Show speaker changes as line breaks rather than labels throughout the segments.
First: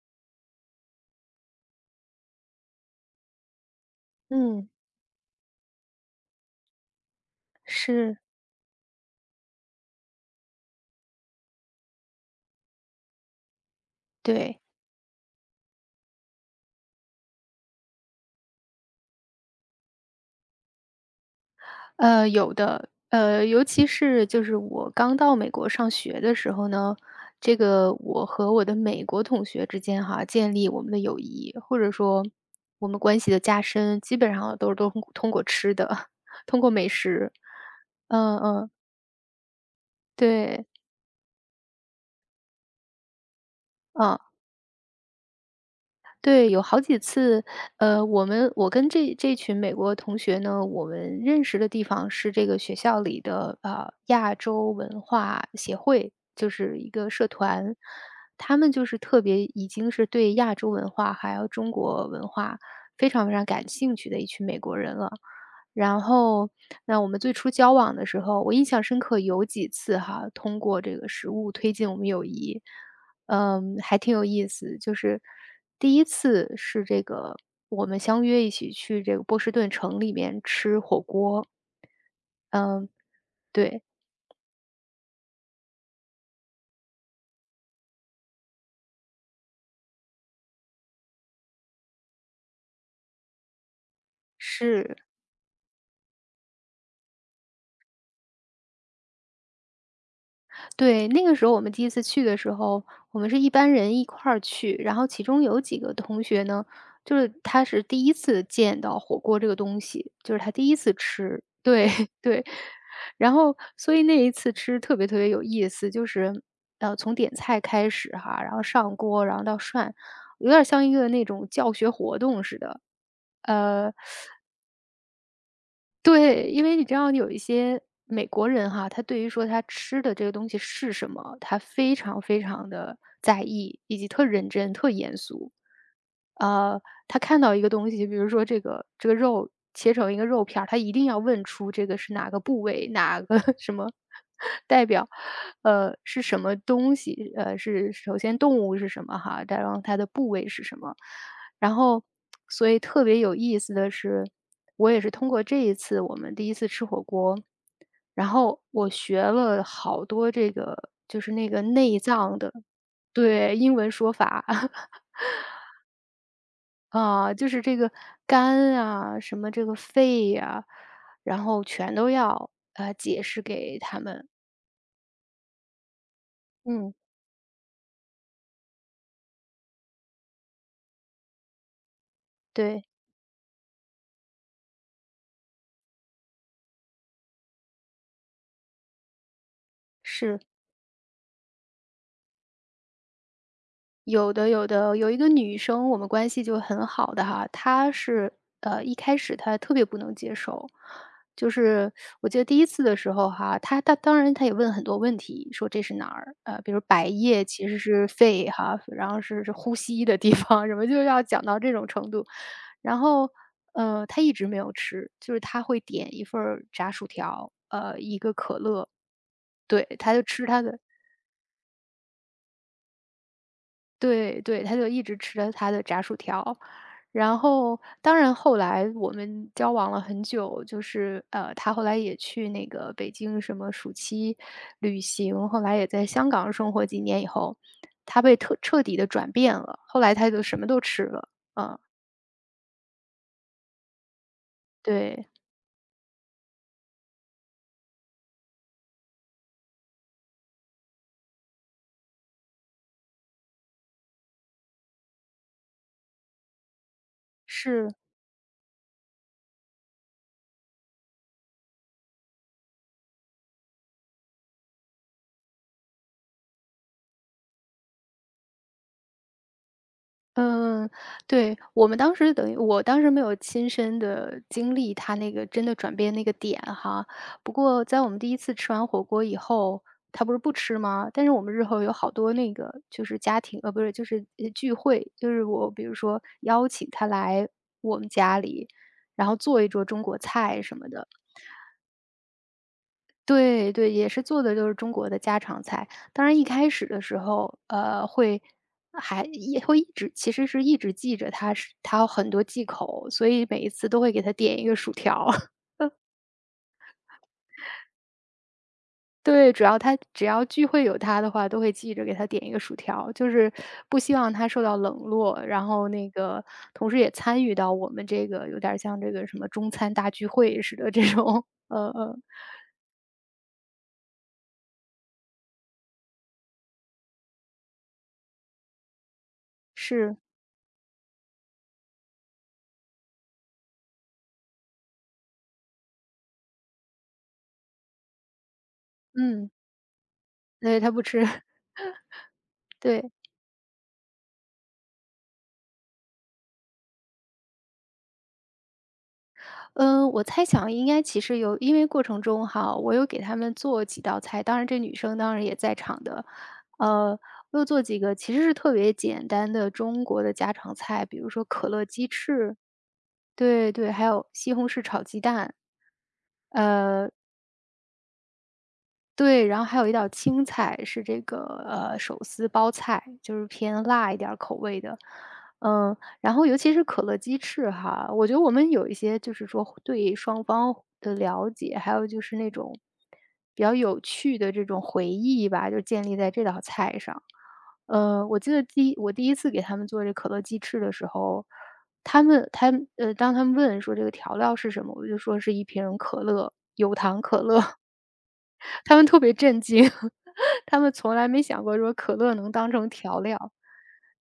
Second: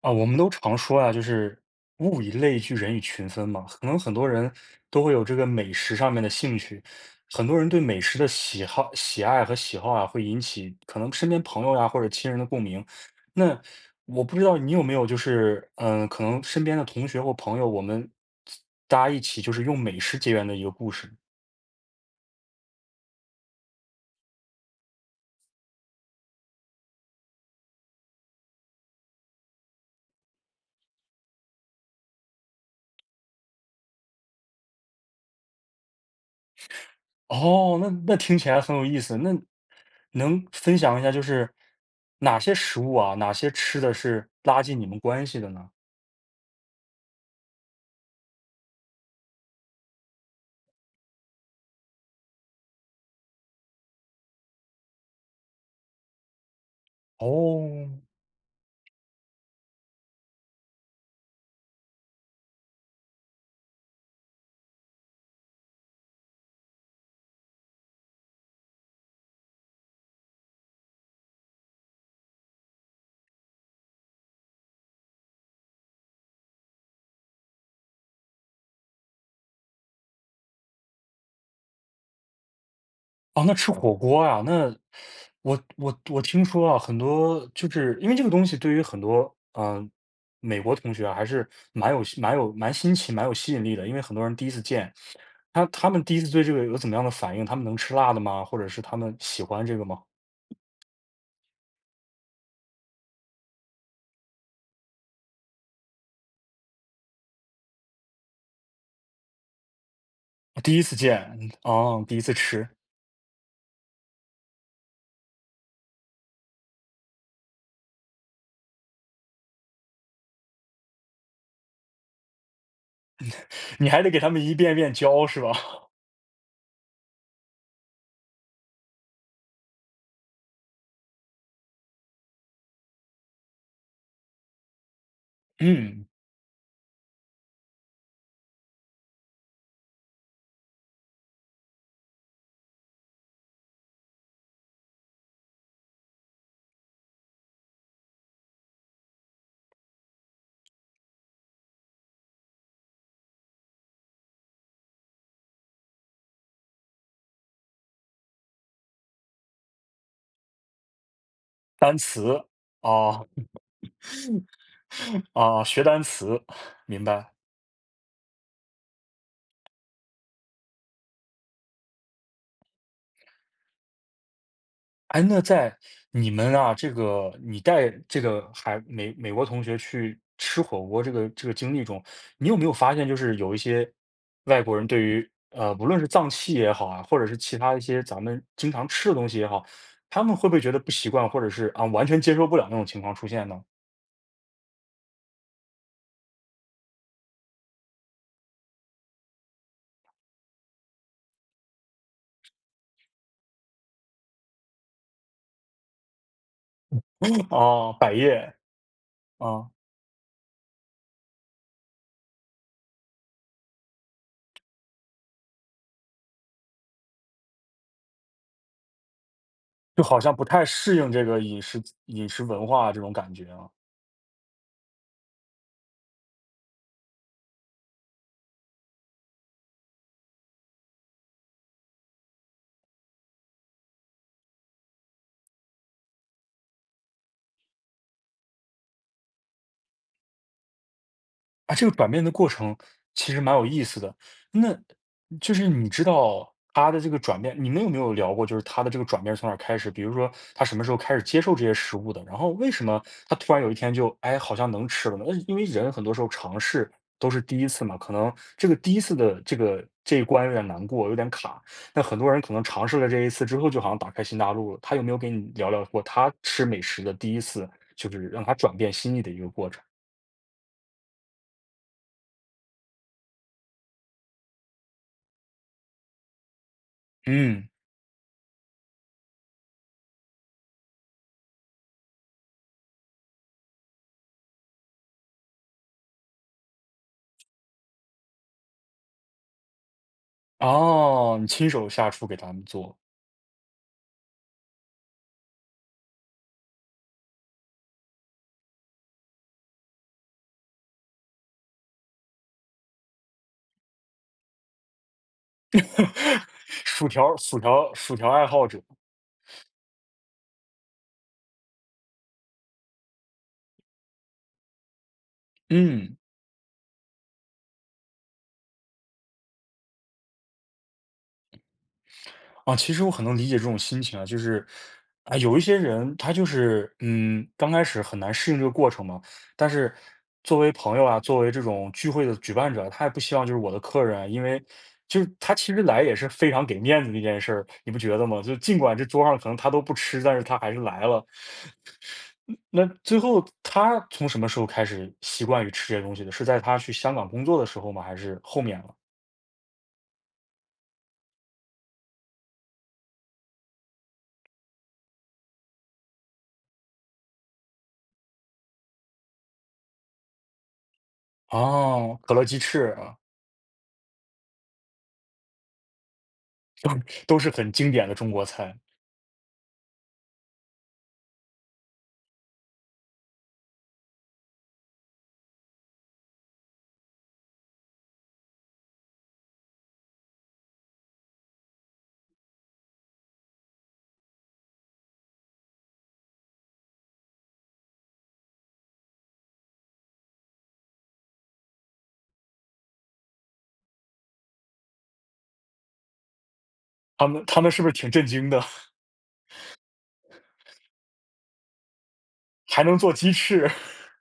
啊，我们都常说啊，就是物以类聚，人以群分嘛。可能很多人
嗯，
都会有这个美食上面的兴趣，很多人对美食
是，
的喜好、喜爱和喜好啊，会引起可能身边朋友呀、或者亲人的共鸣。那我不知道
对，
你有没有，就是可能身边的同学或朋友，我们大家一起就是用美食结缘的一个故事。
有的，尤其是就是我刚到美国上学的时候呢，这个我和我的美国同学之间哈，建立我们的友谊，或者说我们关系的加深，基本上都通过吃的，通过美食，
哦，那听
嗯
起来
嗯，
很有意思。那能
对，
分享一下，就是哪些食物啊，哪些吃的
嗯。
是拉近你们关系的呢？
对，有好几次，我跟这群美国同学呢，我们认识的地方是这个学校里的亚洲文化协会，就是一个社团，
哦，
他们就是特别已经是对亚洲文化还有中国文化非常非常感兴趣的一群美国人了。然后，那我们最初交往的时候，我印象深刻有几次哈，通过这个食物推进我们友谊。嗯，还挺有意思。就是第一次是这个，我们相约一起去这个波士顿城里面吃火锅。嗯，
哦，那吃
对，
火锅啊，那我听说啊，很多就是因为这个东西对于很多美国同学啊还是蛮新奇、蛮有吸引力的，因为很多人第一次见
是，
他，他们第一次对这个有怎么样的反应？他们能吃辣的吗？或者是他们喜欢这个吗？
对，那个时候我们第一次去的时候，我们是一班人一块儿去，然后其中有几个同学呢，就是他是第一次见到火锅这个东西，就是他第一
第一
次
次见，
吃。对
哦，第一 次
对，
吃。
然后所以那一次吃特别特别有意思，就是，从点菜开始哈，然后上锅，然后到涮，有点儿像一个那种教学活动似的。
你
呃，
还得给他们一遍遍教是吧？
对，因为你知道有一些美国人哈，他对于说他吃的这个东西是什么，他非常非常的在意，以及特认真、特严肃。
嗯，
呃，他看到一个东西，比如说这个肉切成一个肉片儿，他一定要问出这个是哪个部位，哪个 什么代表，是什么东西，是首先动物是什么哈，再然后它的部位是什么。然后，所以特别有意思的是，我也是通过这一次我们第一次吃火锅，然后我学了好多这个就是那个
单
内脏
词
的
啊。
对，英文说法
啊，学单词，明白。
啊，就是这个肝啊，什么这个肺呀，然后全都要，解释给他们。
哎，那在你们啊，这
嗯，
个你带这个美国同学去吃火锅这个经历中，你有没有
对，
发现，就是有一些外国人对于不论是脏器也好啊，或者是其他一些咱们经常吃的东西也好，他们
是。
会不会觉得不习惯，或者是啊完全接受不了那种情况出现呢？
有的，有的，有一个女生，我们关系就很好的哈，她是一开始她特别不能接受，就是我记得第一次的时候哈，她当然她也问很多问题，说这是哪儿？比如百叶 其实
哦，
是
百
肺
叶
哈，然后是
啊。
呼吸的地方，什么就是要讲到这种程度，然后她一直没有吃，就是她会点一份儿炸薯条，一个可乐，对，
就
她
好
就
像不
吃她
太
的。
适应这个饮食文化啊这种感觉啊。
对对，他就一直吃着他的炸薯条。然后，当然后来我们交往了很久，就是他后来也去那个北京什么暑期旅行，后来也在香港生活几年以后，他被特彻底的转变了，后来他就什么都吃了，
啊，
嗯，
这个转变的过程其实蛮有意思的。那
对，
就是你知道他的这个转变，你们有没有聊过，就是他的这个转变是从哪儿开始？比如说他什么时候开始接受这些食物的？然后为什么他突然有一天就，哎，好像能吃了呢？那因为人很多时候尝试都是第一次
是。
嘛，可能这个第一次的这个这一关有点难过，有点卡。那很多人可能尝试了这一次之后，就好像打开新大陆了。他有没有跟你聊过他吃美食的第一次，就是让他转变心意的一个过程？
嗯，对，我们当时等于我当时没有亲身的经历他那个真的转变那个点哈，不
嗯。
过在我们第一次吃完火锅以后，他不是不吃吗？但是我们日后有好多那个就是家庭，不是，就是聚会，就是我比如说邀请他来我们家里，然后做一桌中国菜什么的，
哦，你亲手下厨给他们做。
对对，也是做的就是中国的家常菜。当然一开始的时候，会还也会一直其实是一直记着他是它有很多忌口，所以每一次都会给他点一个薯条。
薯条爱好者。
对，主要他只要聚会有他的话，都会记着给他点一个薯条，就是不希望他受到冷落。然后那
嗯，
个同时也参与到我们这个有点儿像这个什么中餐大聚会似的这种，呃呃，
啊，其实我很能理解这种心情啊，就是，啊，有一些人他就是，嗯，刚开始很难适应这个过程嘛，但是
是，
作为朋友啊，作为这种聚会的举办者，他也不希望就是我的客人啊，因为就是他其实来也是非常给面子的一件事儿，你不觉得吗？就尽管这桌上可
嗯，
能他都不吃，但是他还是
对，他不
来
吃，
了。那
对。
最后他从什么时候开始习惯于吃这些东西的？是在他去香港工作的时候吗？还是后面了？
嗯，我猜想应该其实有因为过程中哈，我有给他们做几道菜，当然这女生当然也在场的。呃，我有做几个其实是特别简单的中国的家常菜，比如说可乐鸡
哦，可乐
翅，
鸡翅啊，
对对，还有西红柿炒鸡蛋，呃，
都是很经典的中国菜。
对，然后还有一道青菜是这个，手撕包菜，就是偏辣一点儿口味的。嗯，然后尤其是可乐鸡翅哈，我觉得我们有一些就是说对双方的了解，还有就是那种比较有趣的这种回忆吧，就建立在这道菜上。我记得第一次给他们做这可乐鸡翅的时候，他们，当他们问说这个调料是什么，我就说是一瓶可乐，有糖
他
可
们他
乐。
们是不是挺震惊的？
他 们特别震惊，他们从来没想过说可乐能当
还
成
能做
调
鸡
料。
翅？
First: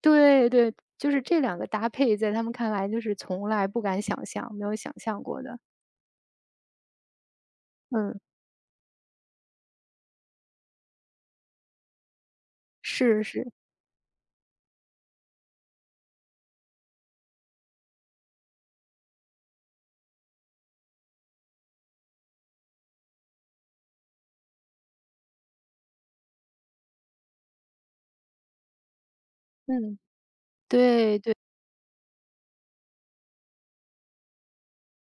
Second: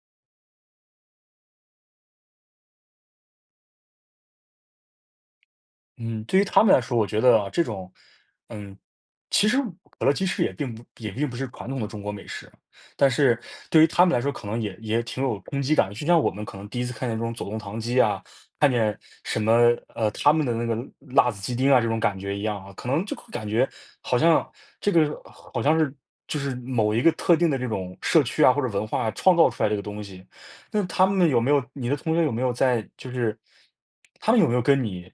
对对，就是这两个搭配在他们看来就是从来不敢想象，没有想象过的。
嗯，对于他们来说，我觉得啊，这种，
嗯，
嗯，其实可乐鸡翅也并不是传统的中国美食，但
是
是
是，
对于他们来说，可能也挺有冲击感。就像我们可能第一次看见这种走动糖鸡啊，看见什么呃他们的那个辣子鸡丁啊这种感觉一样啊，可能就会感觉好像这个好像是就是某一个特定的这种社区啊或者文化创造出来这个
嗯，
东西，那他
对
们
对，
有没有你的同学有没有在就是他们有没有跟你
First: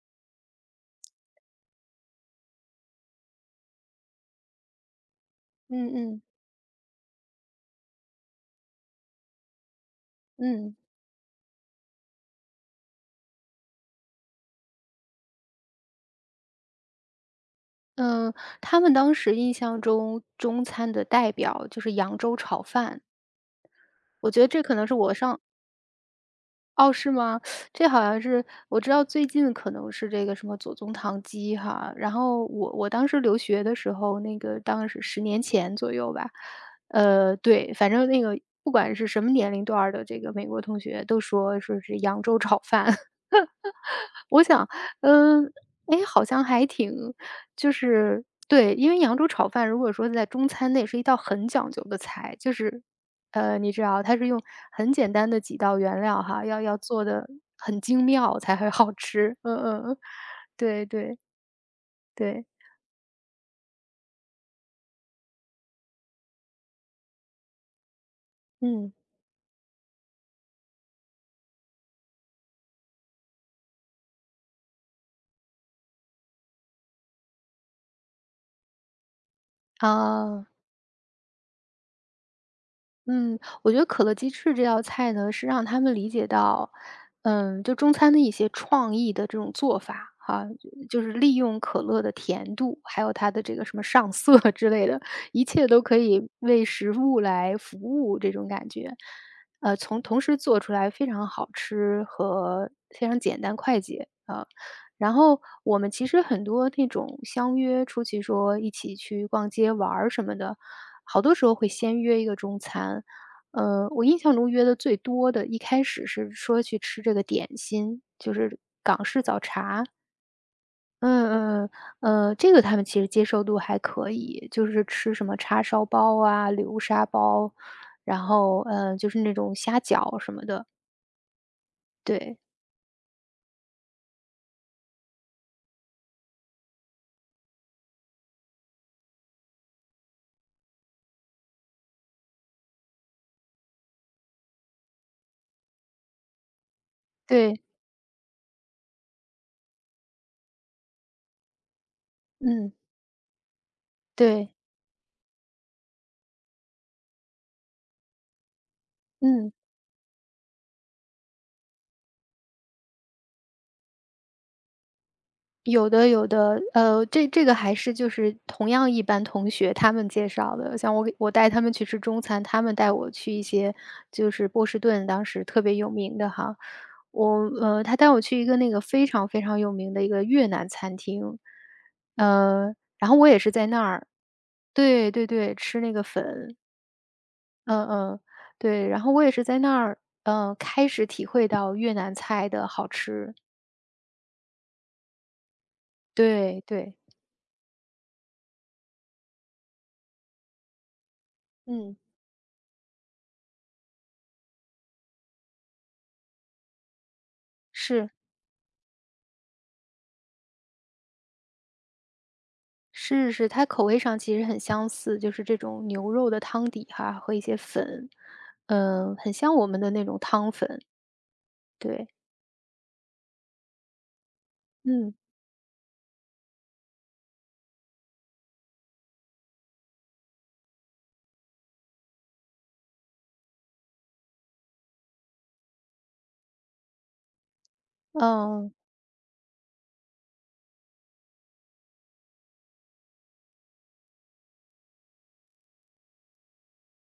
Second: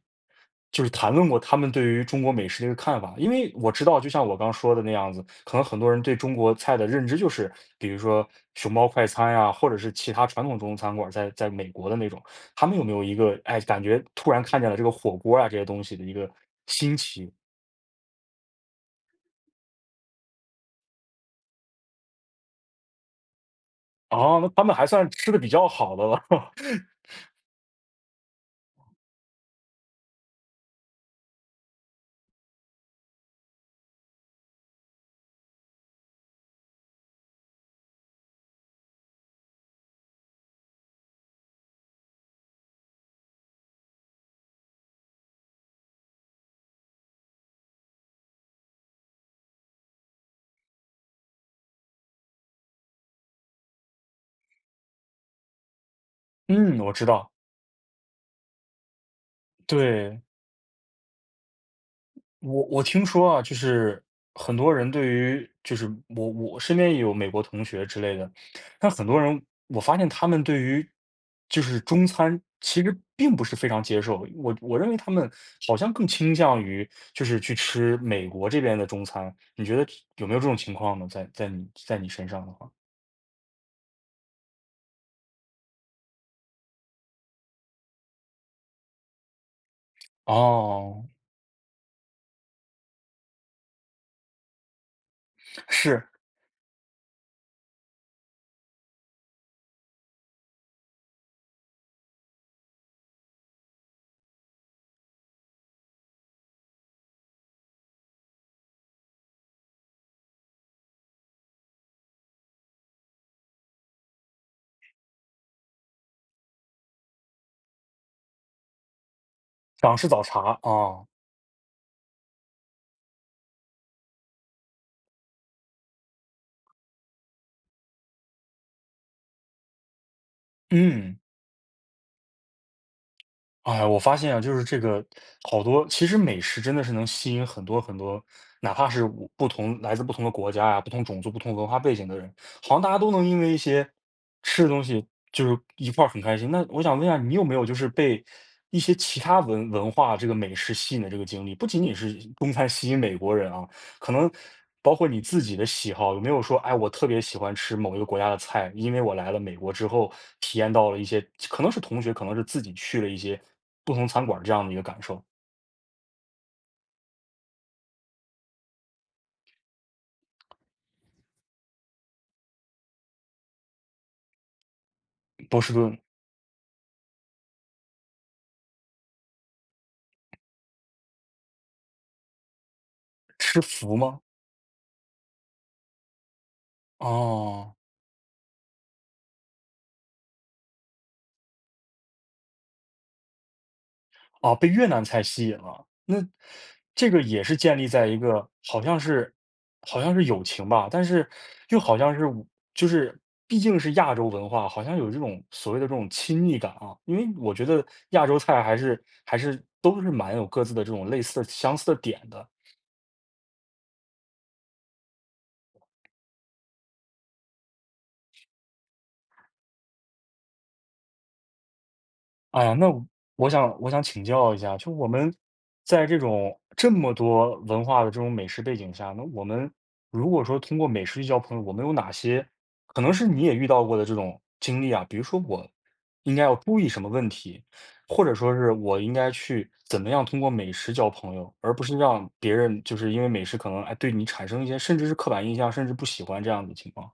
就是谈论过他们对于中国美食的一个看法？因为我知道，就像我刚说的那样子，可能很多
嗯
人对
嗯，
中国菜的认知就是，比如说熊猫快餐呀，或者是其他传统中
嗯，
国餐馆在美国的那种，他们有没有一个哎，感觉突然看见了这个火锅啊这些东西的一个新奇？
嗯，他们当时印象中中餐的代表就是扬州炒饭，我
哦，
觉
那
得这
他们
可能
还
是
算
我
吃的
上
比较好的了。
哦，是吗？这好像是我知道最近可能是这个什么左宗棠鸡哈，然后我当时留学的时候，那个当时十年前左右吧，对，反正那个不管是什么年龄段儿的这个美国同学都说是扬州炒饭。我想，嗯，诶哎，好像还挺就是对，因为扬州炒饭如果说在中餐那也是一道很讲究的菜，就是你知道它是用很简单的几道原料哈，要
嗯，我
做
知
的
道，
很精妙才会好吃。嗯嗯嗯，
对。
对对对，
我我听说啊，就是很多人对于就是我身边也有美国同学之类的，但
嗯，
很多人我发现他们对于就是中餐其实并不是非常接受，我认为他们好像更倾向于就是去吃美国这边的中餐，你觉得有没有这
啊。
种情况呢？在你身上的话，
嗯，我觉得可乐鸡翅这道菜呢，是让他们理解到，嗯，就中餐的一些创意的这种做法哈，就
哦，
是利用可乐的甜度，还有它的这个什么上色 之类的，一切都可
是
以为食物来服务这种感觉。从同时做出来非常好吃和非常简单快捷，啊。然后我们其实很多那种相约出去说一起去逛街玩儿什么的，好多时候会先约一个中餐。我印象中约的最多的，一开始是说去吃这个点心，就是
港式早茶啊。哦
嗯嗯嗯，这个他们其实接受度还可以，就是吃什么叉烧包啊、流沙包，然后就是那种虾饺什么的，
嗯。
对
哎，我发现啊，就是这个好多，其实美食真的是能吸引很多，哪怕是我不同来自不同的国家呀、不同种族、不同文化背景的人，好像大家都能因为一些吃的东西就是一块儿很开心。那我想问一下，你有没
对，
有就是被一些其他文化这个美食吸引的这个经历？不仅仅是中餐
嗯，
吸引美国人啊，可能
对，
包括你自己的喜好，有没有说，哎，我特别喜欢吃某一个国家的菜，因为我来了
嗯。
美国之后，体验到了一些，可能是同学，可能是自己去了一些不同餐馆这样的一个感受。
有的有的，这个还是就是同样一班同学他们介绍的，像我带他们去吃中餐，他们带我去一些就是波士顿当时
波
特
士
别有
顿
名的哈，我他带我去一个那个非常非常有名的一个越南餐厅，然后我也是
吃
在那
福
儿
吗？
对对对，吃那个粉，
哦。
嗯嗯，对，然后我也是在那儿，嗯，开始体会到越南菜的好吃，
啊，被越南菜吸引了，那
对对，
这个也是建立在一个好像是好像是友情吧，但是又好
嗯，
像是我就是毕竟是亚洲文化，好像有这种所谓的这种亲密感啊。因为我觉得
是。
亚洲菜还是都是蛮有各自的这种类似的相似的点的。
是是，它口味上其实很相似，就是这种牛肉的汤底哈，和一些粉，嗯，很像我们的那种汤粉，对，
哎呀，那我想我想请教一下，就我
嗯，
们在这种这么多文化的这种美食背景下，那我们如果说通过美食去交朋友，我们有哪些可能是你也遇到过的这种经历啊？比如说我应该要注意什么问题，或者说是
嗯。
我应该去怎么样通过美食交朋友，而不是让别人就是因为美食可能哎对你产生一些甚至是刻板印象，甚至不喜欢这样的情况。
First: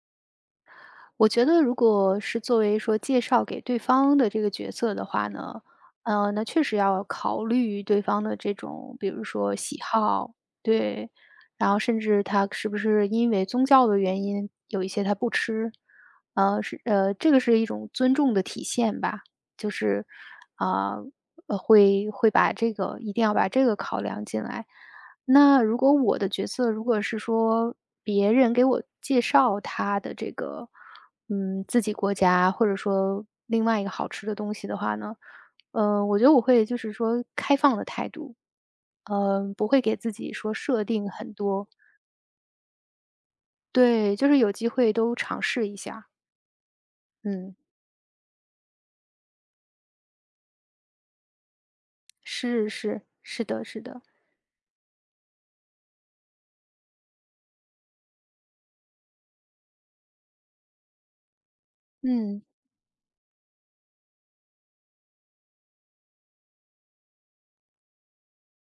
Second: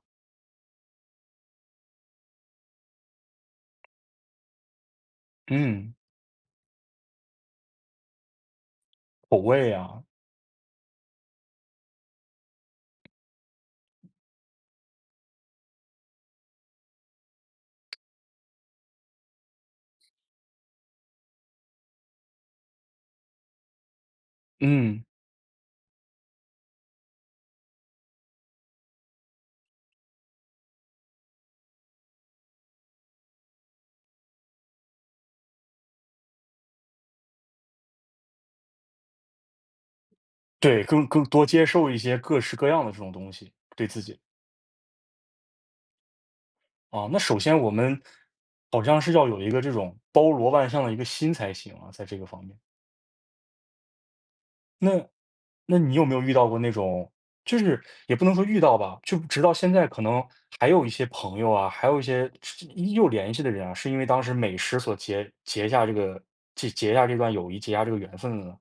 我觉得如果是作为说介绍给对方的这个角色的话呢，
嗯，
那确实要考虑对方的这种，比如
口
说
味
喜
啊。
好，对，然后甚至他是不是因为宗教的原因有一些他不吃，是这个是一种尊重的体现吧，就是啊、会把这个一定要把这个考量进来。
嗯。
那如果我的角色如果是说别人给我介绍他的这个，嗯，自己国家或者说另外一个好吃的东西的话呢，嗯，我觉得我会就是说开放的态度，嗯、不会给自己说
对，
设
更
定
更
很
多接
多，
受一些各式各样的这种东西，对自
对，
己。
就是有机会都尝试一下，
啊，那首
嗯，
先我们好像是要有一个这种包罗万象的一个心才行啊，在这个方面。
是是是的，是的，
那那你有没有遇到过那种就是也不能说遇到吧，就直到现在可能还有一些朋友啊，还有一些
嗯。
是依旧联系的人啊，是因为当时美食所结下这个结下这段友谊，结下这个缘分了，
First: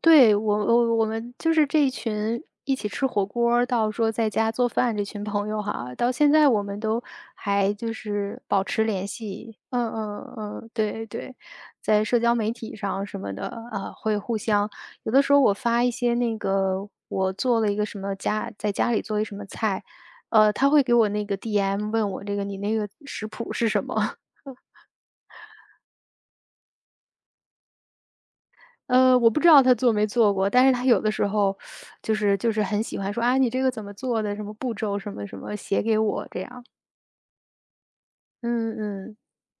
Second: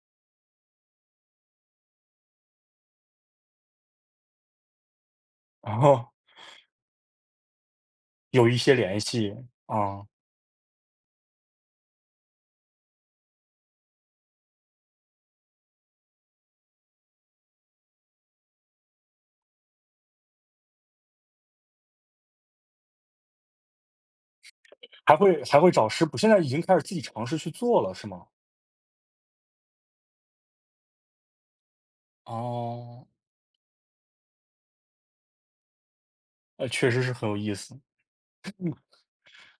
对，我们就是这一群一起吃火锅儿到说在家做饭这群朋友
然
哈，
后
到现在我们都还就是
有一
保
些
持
联
联
系。
系。嗯
啊，
嗯嗯，对对，在社交媒体上什么的，啊，会互相有的时候我发一些那个我做了一个什么家在家里做一什么菜，他会给我那个 DM 问我这个你那个食谱是什么？
还会找师谱，现在已经开始自己尝试去做了，是吗？
我不知道他做没做过，但是他有的时候就是很喜
哦，
欢说：“啊，你这个怎么做的？什么步骤，什么什么，写给我。”这样。
呃，确实是很有意思。
嗯嗯，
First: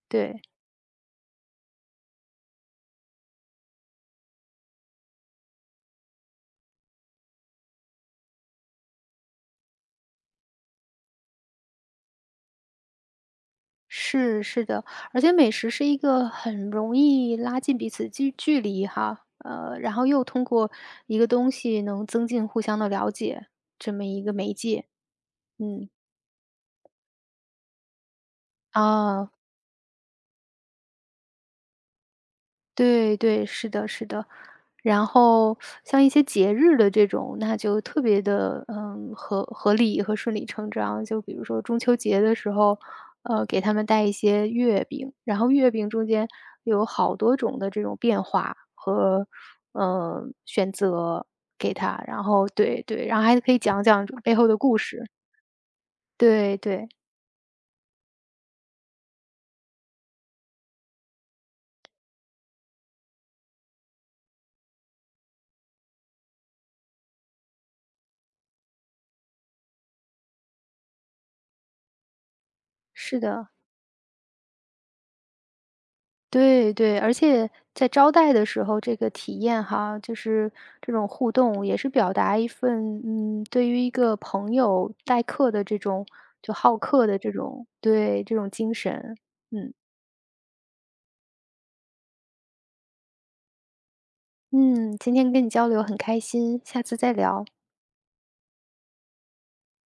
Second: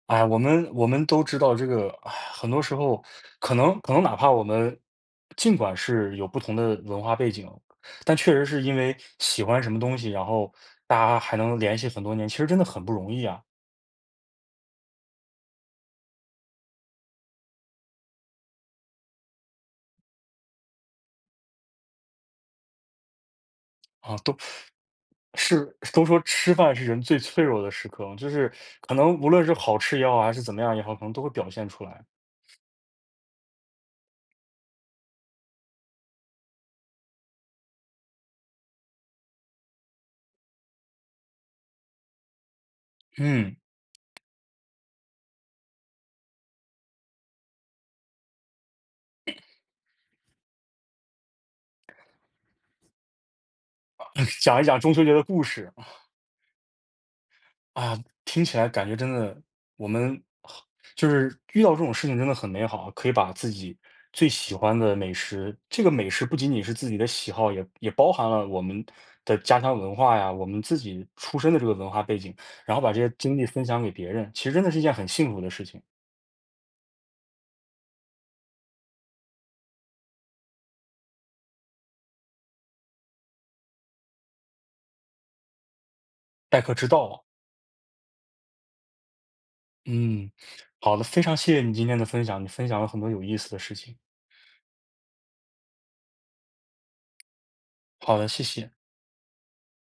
哎，我
对，
们我们都知道这个，哎，很多时候可能哪怕我们尽管是有不同的文化背景，但确实是因为喜欢什么东西，然后大家还能联系很多年，其实真的很不容易啊。
是是的。而且美食是一个很容易拉近彼此距离哈，然后又通过一个东西能增进互相的了解，这么
啊，
一个
都
媒介。
是
嗯，
都说吃饭是人最脆弱的时刻，就是可能无
啊。
论是好吃也好，还是怎么样也好，可能都会表现出来。
对对，是的是的。然后像一些节日的这种，那就特别的，嗯，合理和顺理成章。就比如说中秋节的时候，
嗯，
给他们带一些月饼，然后月饼中间有好多种的这种变化和，选择给他。然后对对，然后还可以讲讲这背 后的
讲一讲
故
中秋
事。
节的故事。
对对，
啊，听起来感觉真的，我们好就是遇到这种事情真的很美好，可以把自己最喜欢的美食，这个美食不仅仅是自己的喜好，也包含了我们的家乡文化呀，我们自己出身的这个文化背景，然后把这些
是
经历
的。
分享给别人，其实真的是一件很幸福的事情，
对对，而且在招待的时候，这个体验哈，就是这种互动，也是表达一份，嗯，对于一个朋友待客的这种就
待客
好
之道
客
啊。
的这种对，这种精神。嗯，
嗯，好的，非常谢谢你今天的分享，你分享了很多有意思的事情。
嗯，今天跟你交流很开心，下次再聊，
好的，谢谢。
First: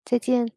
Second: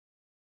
再见。